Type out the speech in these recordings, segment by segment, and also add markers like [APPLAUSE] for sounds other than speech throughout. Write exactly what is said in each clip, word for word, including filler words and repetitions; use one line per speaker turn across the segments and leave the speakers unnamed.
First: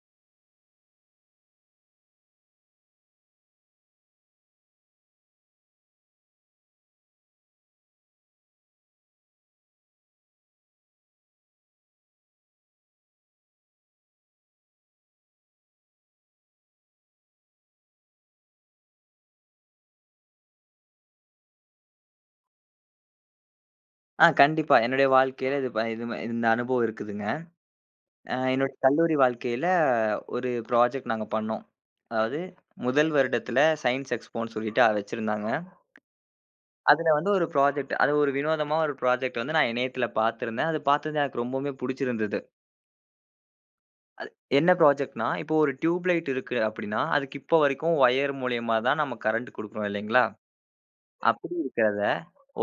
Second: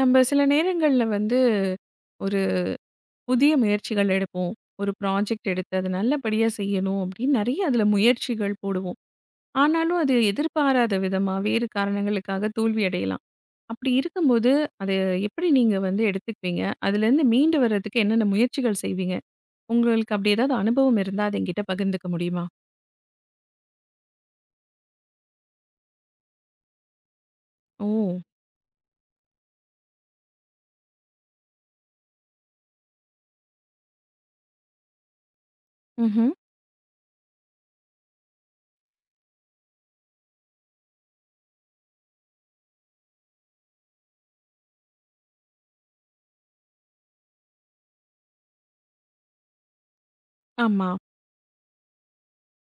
நம்ம சில நேரங்கள்ல வந்து ஒரு புதிய முயற்சிகள் எடுப்போம். ஒரு ப்ராஜெக்ட் எடுத்து அது நல்லபடியா செய்யணும் அப்படின்னு நெறைய அதுல முயற்சிகள் போடுவோம். ஆனாலும் அது எதிர்பாராத விதமா வேறு காரணங்களுக்காக தோல்வி அடையலாம். அப்படி இருக்கும்போது அத எப்படி நீங்க வந்து எடுத்துக்குவீங்க? அதுலேருந்து மீண்டு வர்றதுக்கு என்னென்ன முயற்சிகள் செய்வீங்க? உங்களுக்கு அப்படி ஏதாவது அனுபவம் இருந்தா அத என்கிட்ட பகிர்ந்துக்க முடியுமா?
ஆ கண்டிப்பா. என்னுடைய வாழ்க்கையில இது ப இது ம- இந்த அனுபவம் இருக்குதுங்க.
ஓ!
அ என்னோட கல்லூரி வாழ்க்கையில ஒரு ப்ராஜெக்ட் நாங்க பண்ணோம். அதாவது முதல் வருடத்துல சயன்ஸ் எக்ஸ்போன்னு சொல்லிட்டு அ வச்சிருந்தாங்க.
ம்ஹ்ம்.
அதுல வந்து ஒரு ப்ராஜெக்ட் அது ஒரு வினோதமா ஒரு ப்ராஜெக்ட் வந்து நான் இணையத்துல பார்த்திருந்தேன். அது பார்த்தது எனக்கு ரொம்பவுமே புடிச்சிருந்தது. என்ன ப்ராஜெக்ட்னா, இப்போ ஒரு டியூப் லைட் இருக்கு அப்படின்னா, அதுக்கு இப்போ வரைக்கும் ஒயர் மூலியமா தான் நம்ம கரண்ட் குடுக்குறோம் இல்லைங்களா?
ஆமா.
அப்படி இருக்கிறத,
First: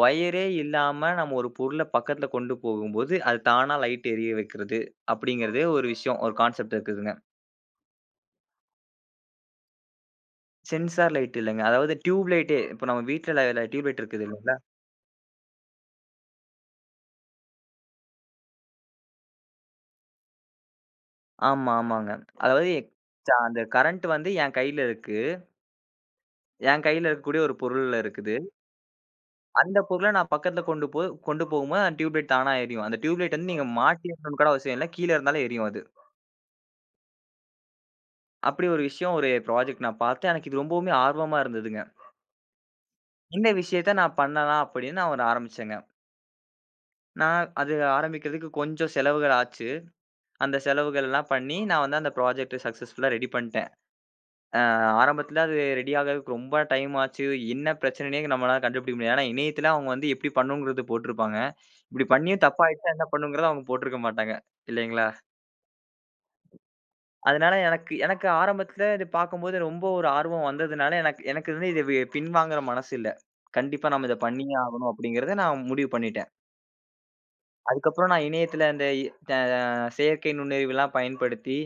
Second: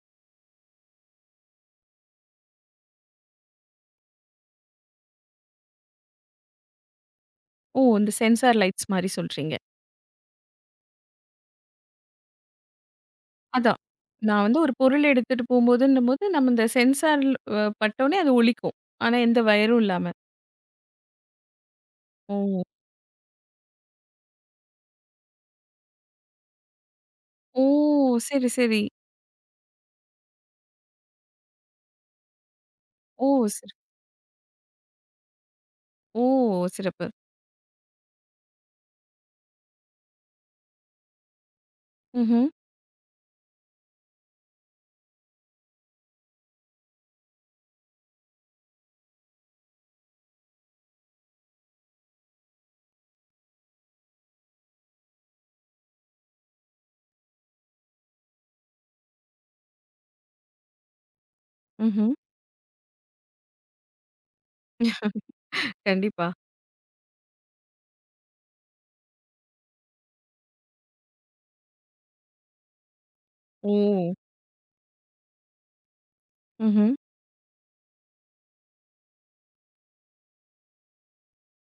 ஒயரே இல்லாம நம்ம ஒரு பொருள பக்கத்துல கொண்டு போகும்போது, அது தானா லைட் எரிய வைக்கிறது அப்படிங்கிறதே ஒரு விஷயம், ஒரு கான்செப்ட் இருக்குதுங்க.
ஓ! இந்த சென்சார் லைட்ஸ் மாரி சொல்றீங்க.
சென்சார் லைட் இல்லங்க. அதாவது டியூப் லைட்டே இப்ப நம்ம வீட்ல ல
அதான்.
டியூப் லைட் இருக்குது
நான்
இல்லைங்களா?
வந்து ஒரு பொருள் எடுத்துட்டு போம்போதுன்னும்போது, நம்ம இந்த சென்சார் அ பட்டோனே அது ஒலிக்கும். ஆனா, எந்த வயரும் இல்லாம.
ஆமா, ஆமாங்க.
ஓ!
அதாவது ச அந்த கரண்ட் வந்து என் கையில இருக்கு. என் கையில இருக்கக்கூடிய ஒரு
ஓ!
பொருள்ல இருக்குது.
சரி, சரி.
அந்த பொருள நான் பக்கத்துல கொண்டு போ கொண்டு போகும்போது அந்த டியூப் லைட் தானா எரியும். அந்த டியூப்
ஓ!
லைட் வந்து நீங்க
சிற
மாட்டியிருக்கணும்னு கூட அவசியம் இல்ல. கீழ இருந்தாலும் எரியும் அது.
ஓ! சிறப்பு.
அப்படி ஒரு விஷயம் ஒரு ப்ராஜெக்ட் நான் பார்த்தேன். எனக்கு இது ரொம்பவுமே ஆர்வமா இருந்ததுங்க.
ம்ஹ்ம்.
இந்த விஷயத்த நான் பண்ணலாம் அப்படின்னு நான் ஒரு ஆரம்பிச்சேங்க. நான் அது ஆரம்பிக்கிறதுக்கு கொஞ்சம் செலவுகள் ஆச்சு. அந்த செலவுகள்லாம் பண்ணி நான் வந்து அந்த ப்ராஜெக்ட்ட சக்சஸ்ஃபுல்லா ரெடி பண்ணிட்டேன். அ ஆரம்பத்தில அது ரெடி ஆகறதுக்கு ரொம்ப டைம் ஆச்சு. என்ன பிரச்சனைன்னே நம்மளால கண்டுபிடிக்க முடியாது. ஏன்னா இணையத்தில அவங்க வந்து எப்படி பண்ணணுங்கிறது போட்டிருப்பாங்க. இப்படி
ம்ஹ்ம்.
பண்ணியும் தப்பாயிடுச்சா என்ன பண்ணுங்கிறத அவங்க போட்டிருக்க மாட்டாங்க. இல்லைங்களா?
கண்டிப்பா.
அதனால எனக்கு எனக்கு ஆரம்பத்தில இது பார்க்கும்போது ரொம்ப ஒரு ஆர்வம் வந்ததுனால எனக்கு எனக்கு வந்து இத வி பின்வாங்குற மனசு இல்ல. கண்டிப்பா நம்ம
ஓ!
இத பண்ணியே ஆகணும் அப்படிங்கிறத நான் முடிவு பண்ணிட்டேன்.
ம்ஹ்ம்.
அதுக்கப்புறம் நான் இணையத்துல அந்த இ த செயற்கை நுண்ணறிவுலாம் பயன்படுத்தி,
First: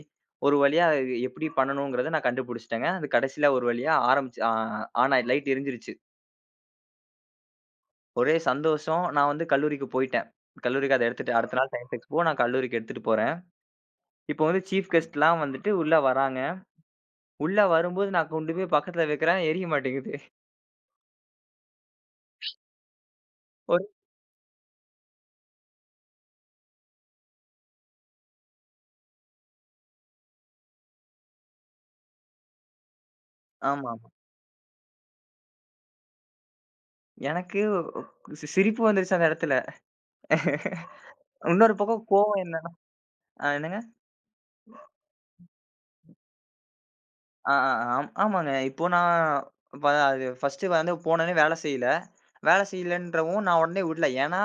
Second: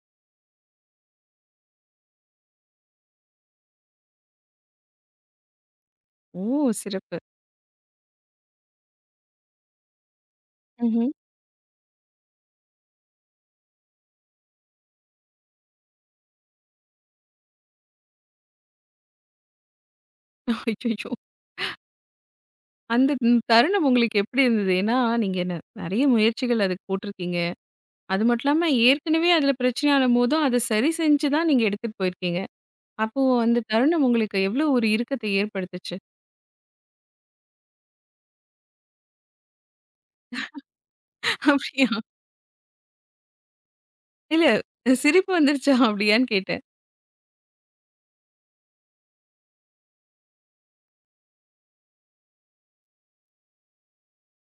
ஒரு வழியா அது எப்படி பண்ணணுங்கிறத நான் கண்டுபிடிச்சுட்டேங்க. அது கடைசியில ஒரு வழியா ஆரம்பிச்சு ஆ ஆன் ஆயி லைட் எரிஞ்சிருச்சு.
ஓ! சிறப்பு.
ஒரே சந்தோஷம். நான் வந்து கல்லூரிக்கு போயிட்டேன். கல்லூரிக்கு அத
ம்ஹ்ம்.
எடுத்துட்டு அடுத்த நாள் சயன்ஸ் எக்ஸ்போ நான் கல்லூரிக்கு எடுத்துட்டு போறேன். இப்போ வந்து சீஃப் கெஸ்ட்லாம் வந்துட்டு உள்ள வராங்க. உள்ள வரும்போது நான் கொண்டு போய் பக்கத்துல வைக்கிறேன். எரிய மாட்டேங்குது.
அய்யய்யோ! அந்த ம்
ஒரு
தருணம் உங்களுக்கு எப்படி இருந்தது? ஏன்னா, நீங்க ந நெறைய முயற்சிகள் அதுக்கு போட்டிருக்கீங்க. அது மட்டும் இல்லாம ஏற்கனவே அதில பிரச்சனையானம்போதும், அத சரி செஞ்சு தான் நீங்க எடுத்துட்டு போயிருக்கீங்க. அப்போ அந்த
ஆமா.
தருணம்
ஆமா
உங்களுக்கு எவ்வளோ ஒரு இறுக்கத்த ஏற்படுத்துச்சு?
எனக்கு சி சிரிப்பு வந்துருச்சு அந்த இடத்துல. [LAUGHS] இன்னொரு
அப்படியா?
பக்கம் கோவம் என்னன்னா அ என்னங்க?
இல்ல. சிரிப்பு வந்துருச்சா அப்டியான்னு கேட்டேன்.
ஆ, ஆ, ஆம் ஆமாங்க. இப்போ நான் வ அது ஃபர்ஸ்ட்டு வந்து போனோனே வேலை செய்யல. வேலை செய்யலன்றவும் நான் உடனே விடல. ஏன்னா,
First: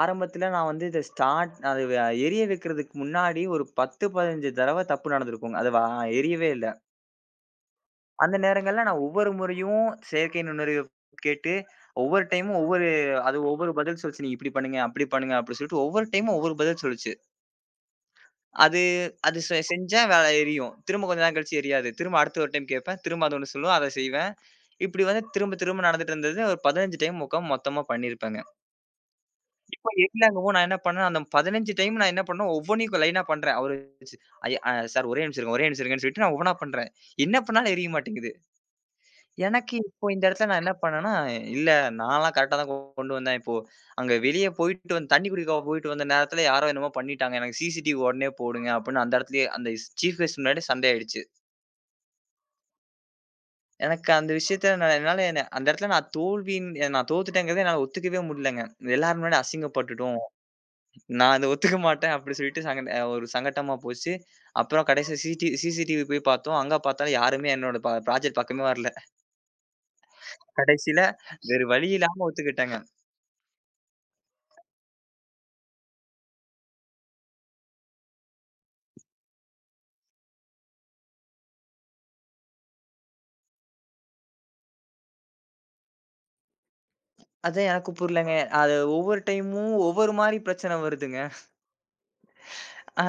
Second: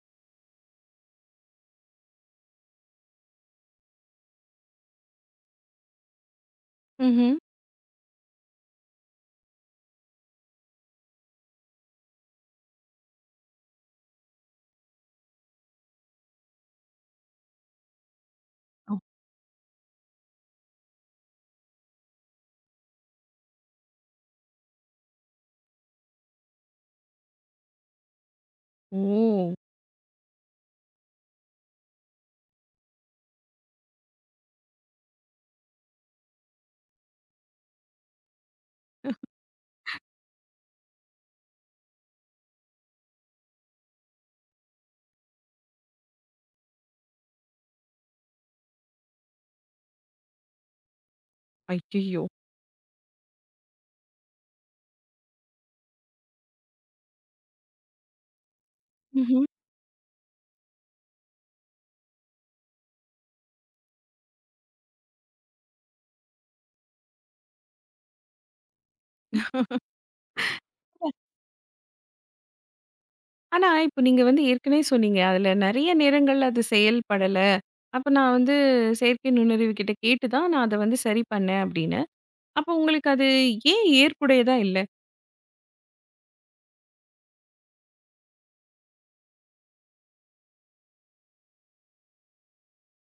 ஆரம்பத்தில நான் வந்து இத ஸ்டார்ட் அது வ எரிய வைக்கிறதுக்கு முன்னாடி ஒரு பத்து, பதினைந்து தடவ தப்பு நடந்திருக்குங்க. அது வ எரியவே இல்ல.
ம்ஹ்ம்.
அந்த நேரங்கள்ல நான் ஒவ்வொரு முறையும் செயற்கை நுண்ணறிவு கேட்டு, ஒவ்வொரு டைமும் ஒவ்வொரு அது ஒவ்வொரு பதில் சொல்லுச்சு. நீங்க இப்படி பண்ணுங்க, அப்படி பண்ணுங்க அப்படி சொல்லிட்டு ஒவ்வொரு டைமும் ஒவ்வொரு பதில் சொல்லுச்சு. அது
அ
அது செ செஞ்சா வேலை எரியும். திரும்ப கொஞ்ச நேரம் கழிச்சு எரியாது. திரும்ப அடுத்த ஒரு டைம் கேட்பேன். திரும்ப அது ஒண்ணு சொல்லும். அத செய்வேன். இப்படி வந்து திரும்ப திரும்ப நடந்துட்டு இருந்தது. ஒரு பதினைந்து டைம் உட்காந்து மொத்தமா பண்ணியிருப்பேங்க.
ஓ!
இப்ப எக்ஸாங்கவும் நான் என்ன பண்ணேன், அந்த பதினைந்து டைம் நான் என்ன பண்ணேன், ஒவ்வொன்னையும் லைனா பண்றேன். அவரு ஐயா அ சார் ஒரே நிமிஷம் இருங்க, ஒரே நிமிஷம் இருங்கன்னு சொல்லிட்டு நான் ஒவ்வொன்னா பண்றேன். என்ன பண்ணாலும் எரிய மாட்டேங்குது. எனக்கு இப்போ இந்த இடத்துல நான் என்ன பண்ணேன்னா, இல்ல நான்லாம் கரெக்ட்டா தான் கொண்டு வந்தேன். இப்போ அங்க வெளிய போயிட்டு வந்து தண்ணி குடிக்க போயிட்டு வந்த நேரத்துல யாரோ என்னமோ பண்ணிட்டாங்க. எனக்கு சிசிடிவி உடனே போடுங்க அப்படின்னு அந்த இடத்துலயே அந்த சீஃப் கெஸ்ட் முன்னாடியே சண்டை ஆயிடுச்சு.
ஐயய்யோ!
எனக்கு அந்த விஷயத்த நான் என்னால என்ன அந்த இடத்துல நான் தோல்வின்னு நான் தோத்துட்டேங்கிறத என்னால ஒத்துக்கவே முடியலங்க. எல்லார் முன்னாடி
ம்ஹ்ம்.
அசிங்கப்பட்டுட்டோம். நான் அத ஒத்துக்க மாட்டேன் அப்படி சொல்லிட்டு சங்க அ ஒரு சங்கட்டமா போச்சு. அப்புறம் கடைசில சிடி சிசிடிவி போய் பார்த்தோம். அங்க பார்த்தாலும் யாருமே என்னோட ப ப்ராஜெக்ட் பக்கமே வரல. கடைசில வேறு வழி இல்லாம ஒத்துக்கிட்டேங்க.
ஆனா, இப்ப நீங்க வந்து ஏற்கனவே சொன்னீங்க. அதுல நெறைய நேரங்கள்ல அது செயல்படல. அப்ப நான் வந்து செயற்கை நுண்ணறிவு கிட்ட கேட்டு தான் நான் அத வந்து சரி பண்ணேன் அப்படின்னு. அப்ப உங்களுக்கு அது ஏன் ஏற்புடையதா இல்ல?
அது எனக்கு புரியலங்க. அது ஒவ்வொரு டைமும் ஒவ்வொரு மாரி பிரச்சனை வருதுங்க. அ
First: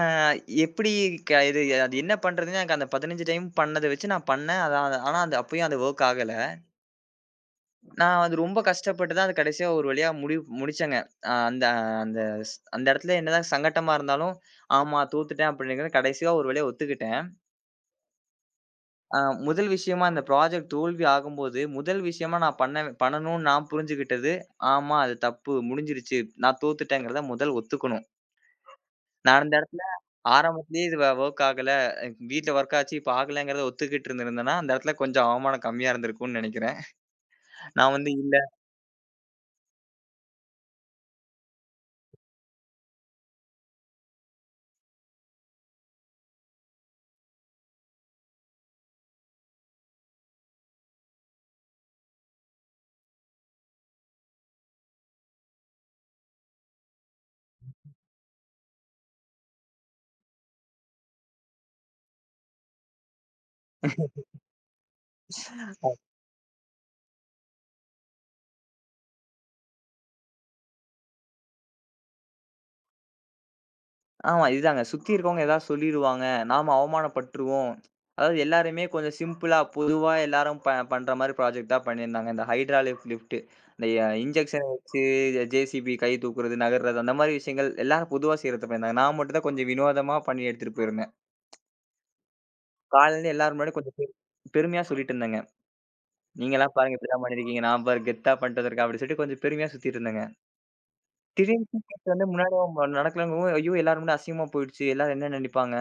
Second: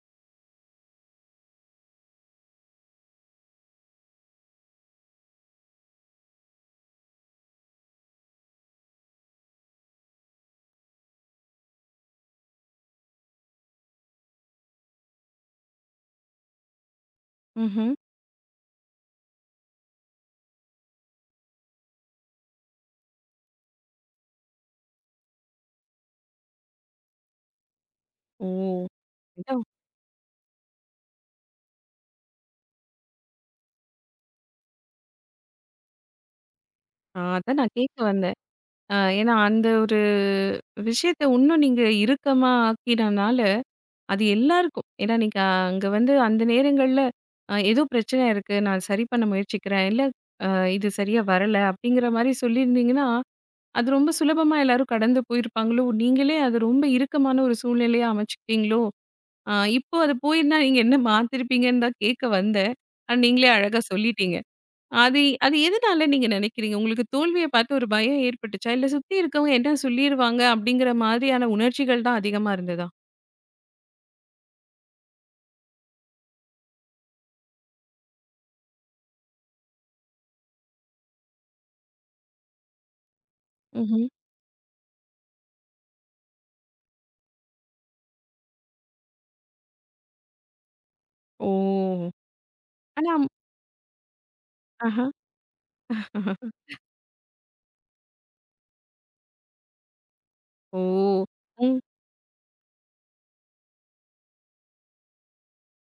எப்படி க இது அது என்ன பண்றதுன்னு எனக்கு அந்த பதினைந்து டைம் பண்ணத வச்சு நான் பண்ணேன். அதான் ஆனா அது அப்பயும் அது வொர்க் ஆகல. நான் அது ரொம்ப கஷ்டப்பட்டு தான் அது கடைசியா ஒரு வழியா முடிவு முடிச்சேங்க. அ அந்த அந்த ஸ் அந்த இடத்துல என்னதான் சங்கட்டமா இருந்தாலும், ஆமா தோத்துட்டேன் அப்படிங்கிறது கடைசியா ஒரு வழியா ஒத்துக்கிட்டேன்.
ம்ஹ்ம்.
அ முதல் விஷயமா அந்த ப்ராஜெக்ட் தோல்வி ஆகும்போது, முதல் விஷயமா நான் பண்ண பண்ணணும்னு நான் புரிஞ்சுகிட்டது, ஆமா அது தப்பு முடிஞ்சிருச்சு. நான் தோத்துட்டேங்கிறத முதல் ஒத்துக்கணும்.
ஓ!
நான் அந்த
அதான்
இடத்துல ஆரம்பத்திலேயே இது வ வொர்க் ஆகல. அஹ் வீட்ல வொர்க் ஆச்சு. இப்ப ஆகலங்கிறத ஒத்துக்கிட்டு இருந்திருந்தேன்னா, அந்த இடத்துல கொஞ்சம் அவமானம் கம்மியா இருந்திருக்கும்னு நெனைக்கிறேன்.
ஆ அதான் நான்
நான்
கேட்க
வந்து
வந்தேன்.
இல்ல
அ ஏன்னா அந்த ஒரு விஷயத்த இன்னும் நீங்க இறுக்கமா ஆக்கினனால அது எல்லாருக்கும். ஏன்னா, நீங்க அங்க வந்து அந்த நேரங்கள்ல அ ஏதோ பிரச்சனை இருக்கு. நான் சரி பண்ண முயற்சிக்கிறேன். இல்ல அ இது சரியா வரல அப்படிங்கிற மாரி சொல்லியிருந்தீங்கன்னா, அது ரொம்ப சுலபமா எல்லாரும் கடந்து போயிருப்பாங்களோ, நீங்களே அது ரொம்ப இறுக்கமான ஒரு சூழ்நிலையா அமைச்சுக்கிட்டீங்களோ? அ இப்போ அது போயிருந்தா நீங்க என்ன மாத்திருப்பீங்கன்னு தான் கேட்க வந்தேன். ஆனா நீங்களே அழகா சொல்லிட்டீங்க. அது அது எதனால நீங்க நினைக்கிறீங்க? உங்களுக்கு தோல்விய பார்த்து ஒரு பயம் ஏற்பட்டுச்சா? இல்ல சுத்தி இருக்கவங்க என்ன சொல்லிருவாங்க அப்படிங்கிற மாதிரியான உணர்ச்சிகள் தான் அதிகமா இருந்ததா?
ஆமா. இதுதாங்க. சுத்தி இருக்கவங்க ஏதாவது சொல்லிருவாங்க. நாம அவமானப்பட்டுருவோம். அதாவது எல்லாருமே கொஞ்சம் சிம்பிளா, பொதுவா எல்லாரும் ப பண்ற மாரி ப்ராஜெக்ட் தான் பண்ணியிருந்தாங்க. இந்த ஹைட்ராலிக் லிஃப்ட். இந்த
ம்ஹ்ம்.
அ இன்ஜெக்ஷன் வச்சு ஜேசிபி கை தூக்குறது, நகர்றது அந்த மாரி விஷயங்கள் எல்லாரும் பொதுவா செய்றத பண்ணியிருந்தாங்க. நான் மட்டும் தான் கொஞ்சம் வினோதமா பண்ணி எடுத்துட்டு போயிருந்தேன்.
ஓ! ஆனா
காலையில எல்லாரும் முன்னாடி கொஞ்சம் பெரு பெருமையா
ஆஹா.
சொல்லிட்டு இருந்தேங்க. நீங்கலாம் பாருங்க இப்படிலாம் பண்ணியிருக்கீங்க. நான் பாரு கெத்தா பண்ணிட்டு வந்திருக்கேன் அப்படின்னு சொல்லிட்டு கொஞ்சம் பெருமையா சுத்திட்டு இருந்தேங்க.
ஓ!
திடீர்னு
ம்.
தூக்கிட்டு வந்து முன்னாடி நடக்கலங்கவும் ஐயோ! எல்லாரும் முன்னாடி அசிங்கமா போயிடுச்சு. எல்லாரும் என்ன நினைப்பாங்க?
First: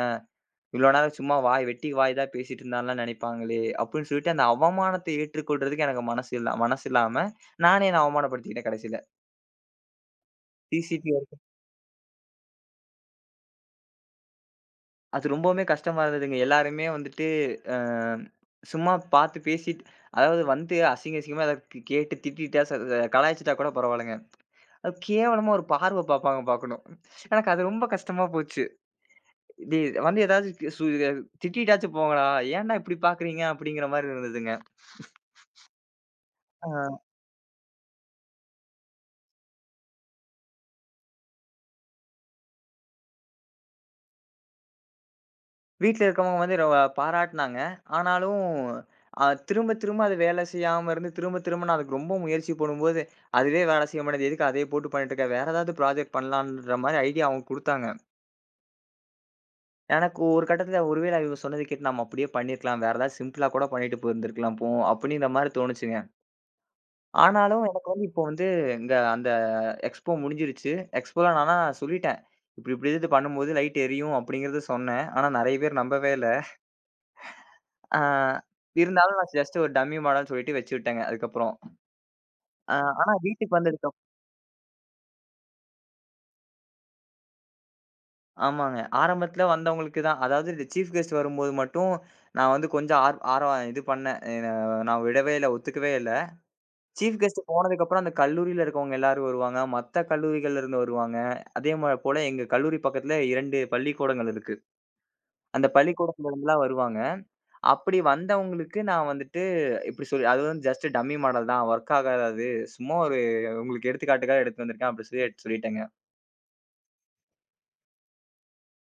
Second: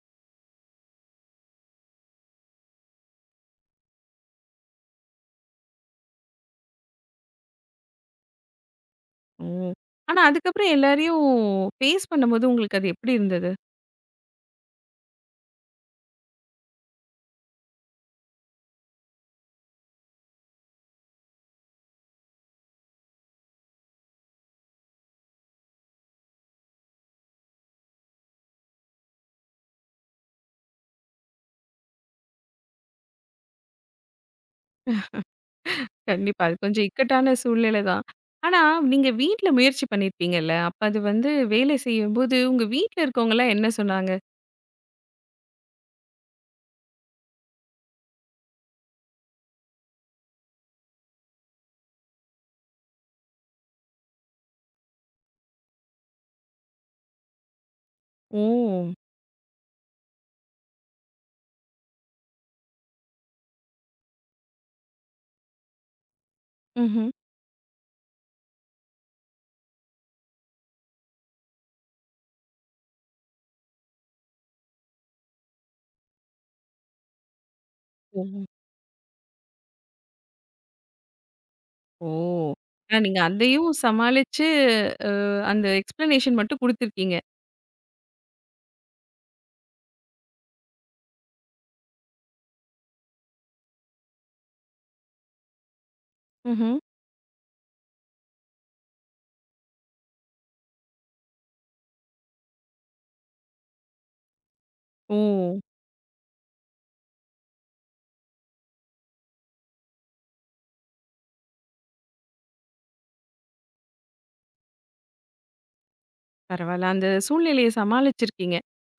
இவ்ளோ நேரம் சும்மா வாய் வெட்டி வாய் தான் பேசிட்டு இருந்தான்லாம் நெனைப்பாங்களே! அப்டின்னு சொல்லிட்டு அந்த அவமானத்தை ஏற்றுக்கொள்றதுக்கு எனக்கு மனசு இல்ல மனசு இல்லாம, நானே என்ன அவமானப்படுத்திக்கிட்டேன் கடைசில.
ஓ! ஆனா அதுக்கப்புறம்
டிசிபி வ
எல்லாரையும் ஃபேஸ் பண்ணும்போது உங்களுக்கு அது எப்படி இருந்தது?
அது ரொம்பவுமே கஷ்டமா இருந்ததுங்க. எல்லாருமே வந்துட்டு அ சும்மா பார்த்து பேசிட்டு அதாவது வந்து அசிங்க அசிங்கமா ஏதாவது க் கேட்டு திட்டிட்டா, ச ச கலாய்ச்சுட்டா கூட பரவால்லங்க. அது கேவலமா ஒரு பார்வ பார்ப்பாங்க பார்க்கணும். எனக்கு அது ரொம்ப கஷ்டமா போச்சு. இது வந்து ஏதாவது சு திட்டிட்டாச்சும் போங்கடா! ஏன்டா இப்டி பார்க்குறீங்க? அப்டிங்கிற மாரி இருந்ததுங்க.
கண்டிப்பா. அது கொஞ்சம்
ஆ.
இக்கட்டான சூழ்நிலை தான். ஆனா நீங்க வீட்ல முயற்சி பண்ணியிருப்பீங்கல்ல. அப்ப அது வந்து வேலை செய்யும்போது உங்க வீட்ல இருக்கவங்கலாம் என்ன சொன்னாங்க?
வீட்ல இருக்கவங்க வந்து ரொ பாராட்டுனாங்க. ஆனாலும், அ திரும்ப திரும்ப அது வேலை செய்யாம இருந்து, திரும்ப திரும்ப நான் அதுக்கு ரொம்ப முயற்சி போடும்போது, அதுவே வேலை செய்ய மாட்டேங்குது. எதுக்கு அதையே போட்டு பண்ணிட்டு இருக்க? வேற ஏதாவது ப்ராஜெக்ட் பண்ணலான்ற மாரி ஐடியா அவங்க குடுத்தாங்க.
ஓ!
எனக்கு ஒரு கட்டத்தில ஒருவேளை இவங்க சொன்னது கேட்டு நம்ம அப்படியே பண்ணியிருக்கலாம். வேற ஏதாவது சிம்பிளா கூட பண்ணிட்டு போயிருந்திருக்கலாம் போ அப்படின்ற மாரி தோணுச்சுங்க.
ம்ஹ்ம்.
ஆனாலும் எனக்கு வந்து இப்போ வந்து இங்க அந்த எக்ஸ்போ முடிஞ்சிருச்சு. எக்ஸ்போல நான் ஆனா சொல்லிட்டேன். இப்படி இப்படி இது பண்ணும்போது லைட் எரியும் அப்படிங்கிறத சொன்னேன். ஆனா நெறைய பேர் நம்பவே இல்ல. ஆ
ஓ!
இருந்தாலும் நான் ஜஸ்ட் ஒரு டம்மி மாடல்ன்னு சொல்லிட்டு வச்சு விட்டேங்க அதுக்கப்புறம்.
ஓ!
ஆ
ஆனா
ஆனா
நீங்க
வீட்டுக்கு
அதையும்
வந்ததுக்கு அப்
சமாளிச்சு, அ அந்த எக்ஸ்ப்ளனேஷன் மட்டும் குடுத்துருக்கீங்க.
ஆமாங்க. ஆரம்பத்துல வந்தவங்களுக்கு தான் அதாவது இந்த சீஃப் கெஸ்ட் வரும்போது மட்டும் நான் வந்து கொஞ்சம் ஆர் ஆர்வம் இது பண்ணேன். எ நான் விடவே இல்ல, ஒத்துக்கவே இல்ல.
ம்ஹ்ம்.
சீஃப் கெஸ்ட் போனதுக்கப்புறம் அந்த கல்லூரியில இருக்கவங்க எல்லாரும் வருவாங்க. மத்த கல்லூரிகள்ல இருந்து வருவாங்க. அதே ம போல எங்க கல்லூரி பக்கத்துல இரண்டு பள்ளிக்கூடங்கள் இருக்கு.
ஓ!
அந்த பள்ளிக்கூடத்துல இருந்துலாம் வருவாங்க. அப்படி வந்தவங்களுக்கு நான் வந்துட்டு இப்படி சொல்லி அது வந்து ஜஸ்ட் டம்மி மாடல் தான். வொர்க் ஆகாது. சும்மா ஒரு உங்களுக்கு எடுத்துக்காட்டுக்காக எடுத்துட்டு வந்திருக்கேன். அப்படி சொல்லி எடுத்து சொல்லிட்டேங்க.
பரவால்ல. அந்த சூழ்நிலைய சமாளிச்சிருக்கீங்க.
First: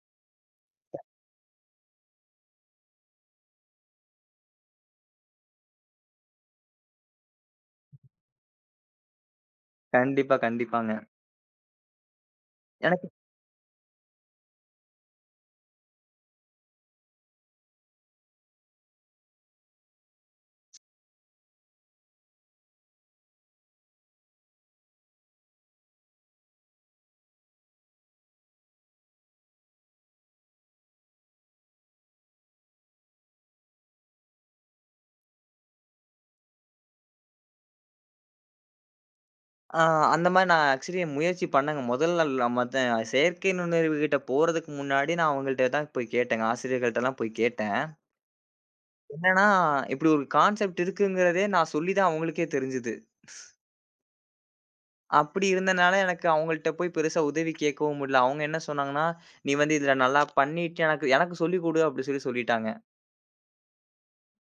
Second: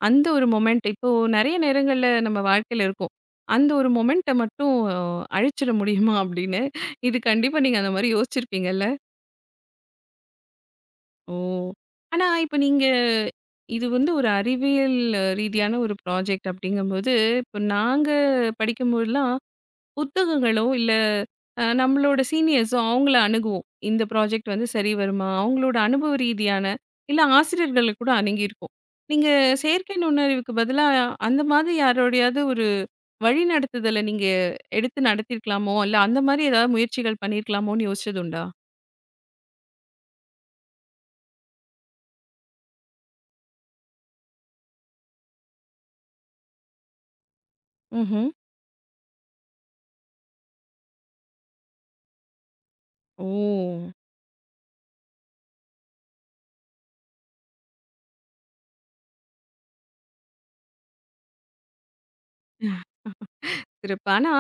அந்த ஒரு மொமெண்ட் இப்போ நெறைய நேரங்கள்ல நம்ம வாழ்க்கையில இருக்கும். அந்த ஒரு மொமெண்ட்ட மட்டும் அஹ், அழிச்சிட முடியுமா அப்படின்னு, இது கண்டிப்பா நீங்க அந்த மாரி யோசிச்சிருப்பீங்கல்ல?
கண்டிப்பா, கண்டிப்பாங்க.
ஓ! ஆனா இப்ப நீங்க
எனக்கு
இது வந்து ஒரு அறிவியல் அஹ், ரீதியான ஒரு ப்ராஜெக்ட் அப்படிங்கும்போது, இப்போ நாங்க படிக்கும்போதெல்லாம் புத்தகங்களோ, இல்ல அ நம்மளோட சீனியர்ஸோ அவங்கள அணுகுவோம். இந்த ப்ராஜெக்ட் வந்து சரி வருமா? அவங்களோட அனுபவ ரீதியான இல்ல ஆசிரியர்கள கூட அணுகியிருக்கோம். நீங்க செயற்கை நுண்ணறிவுக்கு பதிலா அந்த மாதிரி யாரோடையாவது ஒரு வழிநடத்துதல நீங்க எடுத்து நடத்தியிருக்கலாமோ? இல்ல அந்த மாரி ஏதாவது முயற்சிகள் பண்ணியிருக்கலாமோன்னு யோசிச்சது உண்டா?
ஆ அந்த மாரி நான் ஆக்சுவலி முயற்சி பண்ணேங்க. முதல்ல நம்ம த செயற்கை நுண்ணறிவு கிட்ட போறதுக்கு முன்னாடி நான் அவங்கள்ட்ட தான் போய் கேட்டேங்க. ஆசிரியர்கள்ட்டலாம் போய் கேட்டேன்.
ம்ஹ்ம்.
என்னன்னா, இப்படி ஒரு கான்செப்ட் இருக்குங்கிறதே நான் சொல்லி தான் அவங்களுக்கே தெரிஞ்சது.
ஓ!
அப்படி இருந்தனால எனக்கு அவங்கள்ட்ட போய் பெருசா உதவி கேட்கவும் முடியல. அவங்க என்ன சொன்னாங்கன்னா, "நீ வந்து இதுல நல்லா பண்ணிட்டு எனக்கு எனக்கு சொல்லிக் குடு" அப்படி சொல்லி சொல்லிட்டாங்க.
சிறப்பு. ஆனா,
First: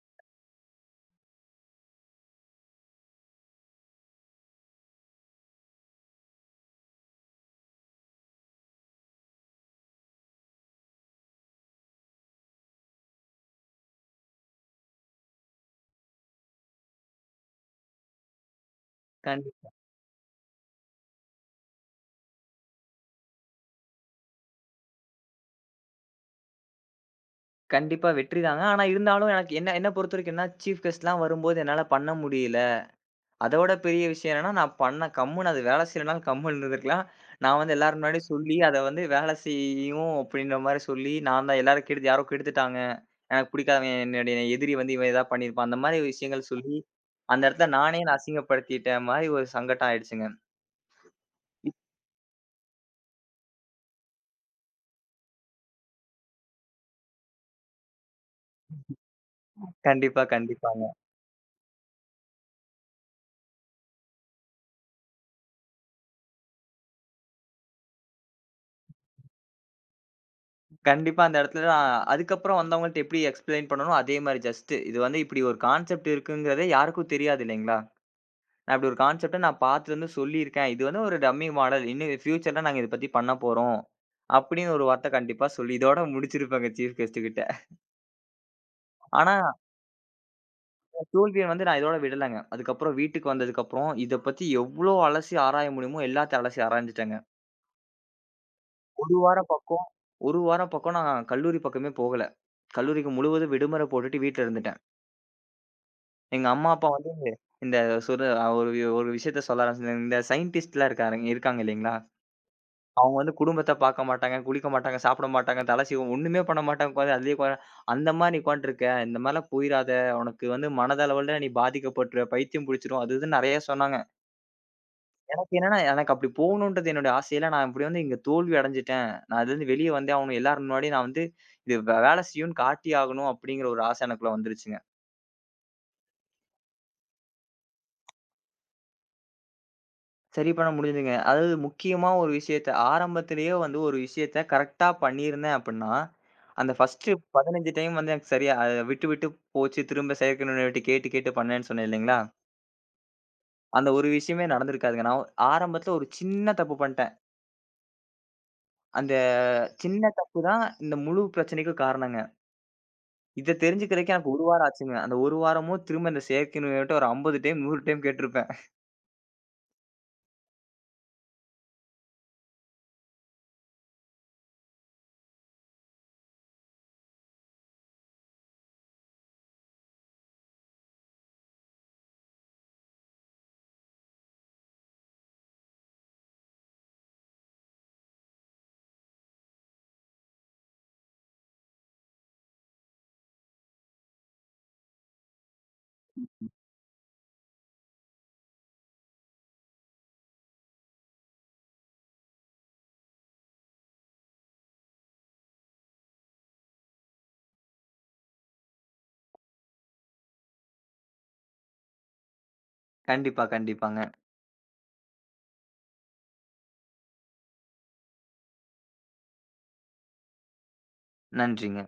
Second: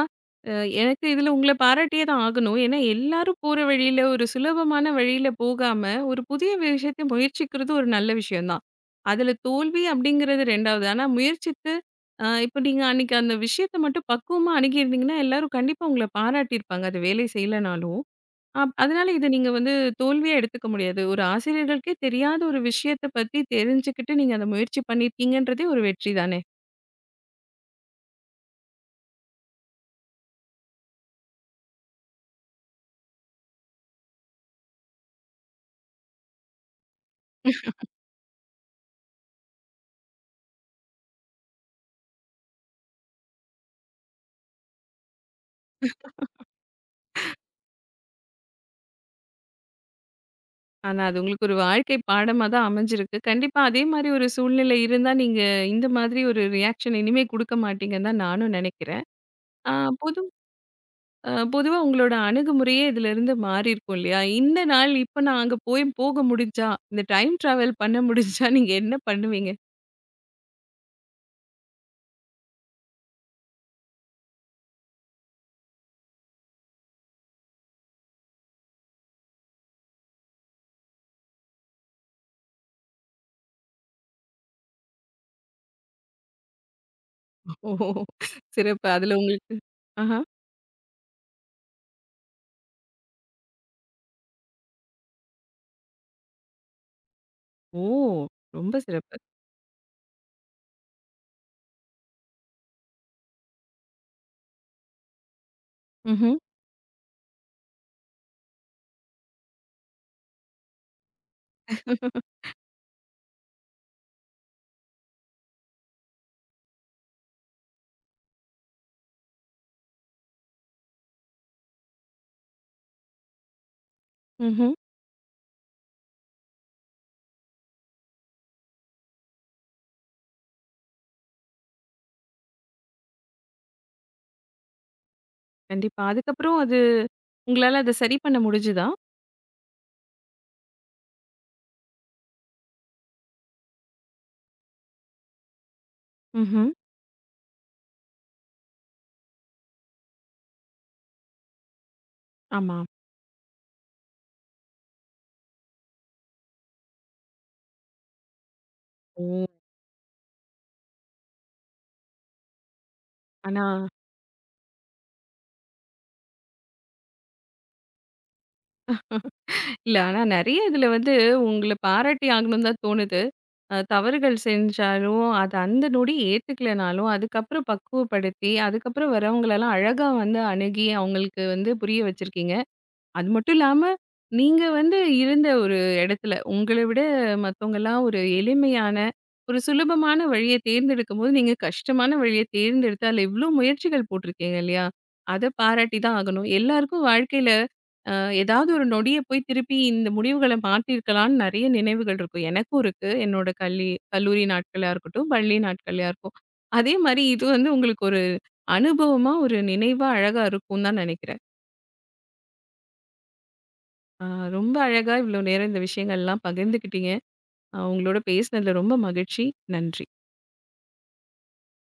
அ எனக்கு இதுல உங்கள பாராட்டியே தான் ஆகணும். ஏன்னா, எல்லாரும் போற வழியில, ஒரு சுலபமான வழியில போகாம, ஒரு புதிய விஷயத்த முயற்சிக்கிறது ஒரு நல்ல விஷயம் தான். அதுல தோல்வி அப்படிங்கிறது இரண்டாவது. ஆனா, முயற்சித்து அ இப்ப நீங்க அன்னைக்கு அந்த விஷயத்த மட்டும் பக்குவமா அணுகியிருந்தீங்கன்னா, எல்லாரும் கண்டிப்பா உங்கள பாராட்டியிருப்பாங்க. அது வேலை செய்யலனாலும். அப் அதனால இத நீங்க
கண்டி
வந்து தோல்வியா எடுத்துக்க முடியாது. ஒரு ஆசிரியர்களுக்கே தெரியாத ஒரு விஷயத்த பத்தி தெரிஞ்சுக்கிட்டு, நீங்க அந்த முயற்சி பண்ணியிருக்கீங்கன்றதே ஒரு வெற்றி தானே!
கண்டிப்பா வெற்றி தாங்க. ஆனா இருந்தாலும் எனக்கு என்ன என்ன பொறுத்தவரைக்கும் என்ன சீஃப் கெஸ்ட்லாம் வரும்போது என்னால பண்ண முடியல. அதோட பெரிய விஷயம் என்னன்னா, நான் பண்ண கம்முனு அது வேலை செய்யலனா கம்முனு இருந்திருக்கலாம். நான் வந்து எல்லார் முன்னாடியும் சொல்லி அத வந்து வேலை செய்யும் அப்படின்ற மாரி சொல்லி, நான் தான் எல்லாரும் கெடுத்து யாரோ கெடுத்துட்டாங்க. எனக்கு பிடிக்காதவன் என்னுடைய எதிரி வந்து இவன் ஏதாவது பண்ணியிருப்பான். அந்த மாரி விஷயங்கள் சொல்லி, அந்த இடத்துல நானே என்ன அசிங்கப்படுத்திட்ட மாரி ஒரு சங்கடம் ஆயிடுச்சுங்க.
ஆனா, அது உங்களுக்கு ஒரு வாழ்க்கை பாடமா தான் அமைஞ்சிருக்கு. கண்டிப்பா அதே மாரி ஒரு சூழ்நிலை இருந்தா, நீங்க இந்த மாதிரி ஒரு ரியாக்ஷன் இனிமே குடுக்க மாட்டீங்கன்னு தான் நானும் நெனைக்கிறேன். ஆ பொது
கண்டிப்பா, கண்டிப்பாங்க.
அ பொதுவா உங்களோட அணுகுமுறையே இதுலருந்து மாறியிருக்கும் இல்லையா? இந்த நாள் இப்ப நான் அங்க போய் போக முடிஞ்சா, இந்த டைம் டிராவல் பண்ண முடிஞ்சா நீங்க என்ன பண்ணுவீங்க?
கண்டிப்பா அந்த இடத்துல நான் அதுக்கப்புறம் வந்தவங்கள்ட்ட எப்படி எக்ஸ்ப்ளைன் பண்ணனோ, அதே மாரி ஜஸ்ட் இது வந்து இப்படி ஒரு கான்செப்ட் இருக்குங்கிறதே யாருக்கும் தெரியாது இல்லைங்களா? நான் இப்படி ஒரு கான்செப்ட்ட நான் பார்த்துட்டு வந்து சொல்லியிருக்கேன். இது வந்து ஒரு டம்மி மாடல். இன்னும் ஃபியூச்சர்ல நாங்க இத பத்தி பண்ண போறோம். அப்படின்னு ஒரு வார்த்த கண்டிப்பா சொல்லி இதோட முடிச்சிருப்பேங்க சீஃப் கெஸ்ட் கிட்ட.
ஓ! சிறப்பு. அதுல
ஆனா
உங்களுக்கு ஆஹா.
தோல்விய வந்து நான் இதோட விடலங்க. அதுக்கப்புறம் வீட்டுக்கு வந்ததுக்கப்புறம் இத பத்தி எவ்ளோ அலசி ஆராய முடியுமோ எல்லாத்தையும் அலசி ஆராய்ஞ்சுட்டேங்க.
ஓ! ரொம்ப
1
சிறப்பு.
வாரம் பக்கம் ஒரு வாரம் பக்கம் நான் கல்லூரி பக்கமே போகல. கல்லூரிக்கு முழுவதும் விடுமுறை போட்டுட்டு வீட்ல இருந்துட்டேன்.
ம்ஹ்ம்.
எங்க அம்மா, அப்பா வந்து இந்த சொரு ஒரு வி- ஒரு விஷயத்த சொல்ல ஆரம்பிச்சேன். இந்த சயின்டிஸ்ட்லாம் இருக்காருங்க இருக்காங்க இல்லைங்களா? அவங்க வந்து குடும்பத்த பார்க்க மாட்டாங்க, குளிக்க மாட்டாங்க, சாப்பிட மாட்டாங்க, தல சீவ ஒண்ணுமே பண்ண மாட்டாங்க. உட்காந்து அதிலேயே உட்கார அந்த மாரி நீ உட்காந்துட்டுருக்க. இந்த மாரிலாம் போயிறாத. உனக்கு வந்து மனதளவுல நீ பாதிக்கப்பட்டுருவ. பைத்தியம் புடிச்சுரும். அது இதுன்னு நெறைய சொன்னாங்க.
ம்ஹ்ம்.
எனக்கு என்னன்னா, எனக்கு அப்படி போகணுன்றது என்னுடைய ஆசையில, நான் இப்படி வந்து இங்க தோல்வி அடைஞ்சுட்டேன். நான் அதுலருந்து வெளிய வந்தே ஆவணும். எல்லாரும் முன்னாடியும் நான் வந்து இது வே வேலை செய்யும்ன்னு காட்டி ஆகணும் அப்படிங்கிற ஒரு ஆசை எனக்குள்ள வந்துருச்சுங்க.
கண்டிப்பா. அதுக்கப்புறம் அது உங்களால அத சரி பண்ண முடிஞ்சுதா?
சரி பண்ண முடிஞ்சதுங்க. அதாவது முக்கியமா ஒரு விஷயத்த ஆரம்பத்திலேயே வந்து ஒரு விஷயத்த கரெக்ட்டா பண்ணியிருந்தேன் அப்படின்னா,
ம்ஹ்ம்.
அந்த ஃபர்ஸ்ட்டு பதினைந்து டைம் வந்து எனக்கு சரியா அ விட்டு விட்டு போச்சு. திரும்ப செயற்கை நுண்ணறிவுட்ட கேட்டு கேட்டு பண்ணேன்னு சொன்னேன் இல்லைங்களா?
ஆமா.
அந்த ஒரு விஷயமே நடந்திருக்காதுங்க. நான் ஆரம்பத்தில ஒரு சின்ன தப்பு பண்ணிட்டேன். அந்த
ஓ!
சின்ன தப்பு தான் இந்த முழு பிரச்சனைக்கும் காரணங்க. இத
ஆனா
தெரிஞ்சுக்கிறதுக்கே எனக்கு ஒரு வாரம் ஆச்சுங்க. அந்த ஒரு வாரமும் திரும்ப இந்த செயற்கை நுண்ணறிவுட்ட ஒரு ஐம்பது டைம், நூறு டைம் கேட்டிருப்பேன்.
இல்ல. ஆனா நெறைய இதுல வந்து உங்கள பாராட்டி ஆகணும்னு தான் தோணுது. அ தவறுகள் செஞ்சாலும், அத அந்த நொடி ஏத்துக்கலனாலும், அதுக்கப்புறம் பக்குவப்படுத்தி, அதுக்கப்புறம் வரவங்களலாம் அழகா வந்து அணுகி, அவங்களுக்கு வந்து புரிய வச்சிருக்கீங்க. அது மட்டும் இல்லாம, நீங்க வந்து இருந்த ஒரு இடத்துல, உங்கள விட மத்தவங்கலாம் ஒரு எளிமையான, ஒரு சுலபமான வழிய தேர்ந்தெடுக்கும்போது, நீங்க கஷ்டமான வழிய தேர்ந்தெடுத்து, அதுல இவ்ளோ முயற்சிகள் போட்டிருக்கீங்க இல்லையா? அத பாராட்டி தான் ஆகணும். எல்லாருக்கும் வாழ்க்கையில அ ஏதாவது ஒரு நொடிய போய் திருப்பி இந்த முடிவுகள மாத்தியிருக்கலாம்னு நெறைய நினைவுகள் இருக்கும். எனக்கும் இருக்கு. என்னோட கல்லி கல்லூரி நாட்களா இருக்கட்டும், பள்ளி நாட்களா இருக்கும். அதே மாரி இது வந்து உங்களுக்கு ஒரு அனுபவமா, ஒரு நினைவா அழகா இருக்கும்னு தான் நெனைக்கிறேன்.
கண்டிப்பா, கண்டிப்பாங்க.
ஆ, ரொம்ப அழகா இவ்வளோ நேரம் இந்த விஷயங்கள்லாம் பகிர்ந்துக்கிட்டீங்க. அ உங்களோட பேசினதில ரொம்ப மகிழ்ச்சி. நன்றி.
நன்றிங்க.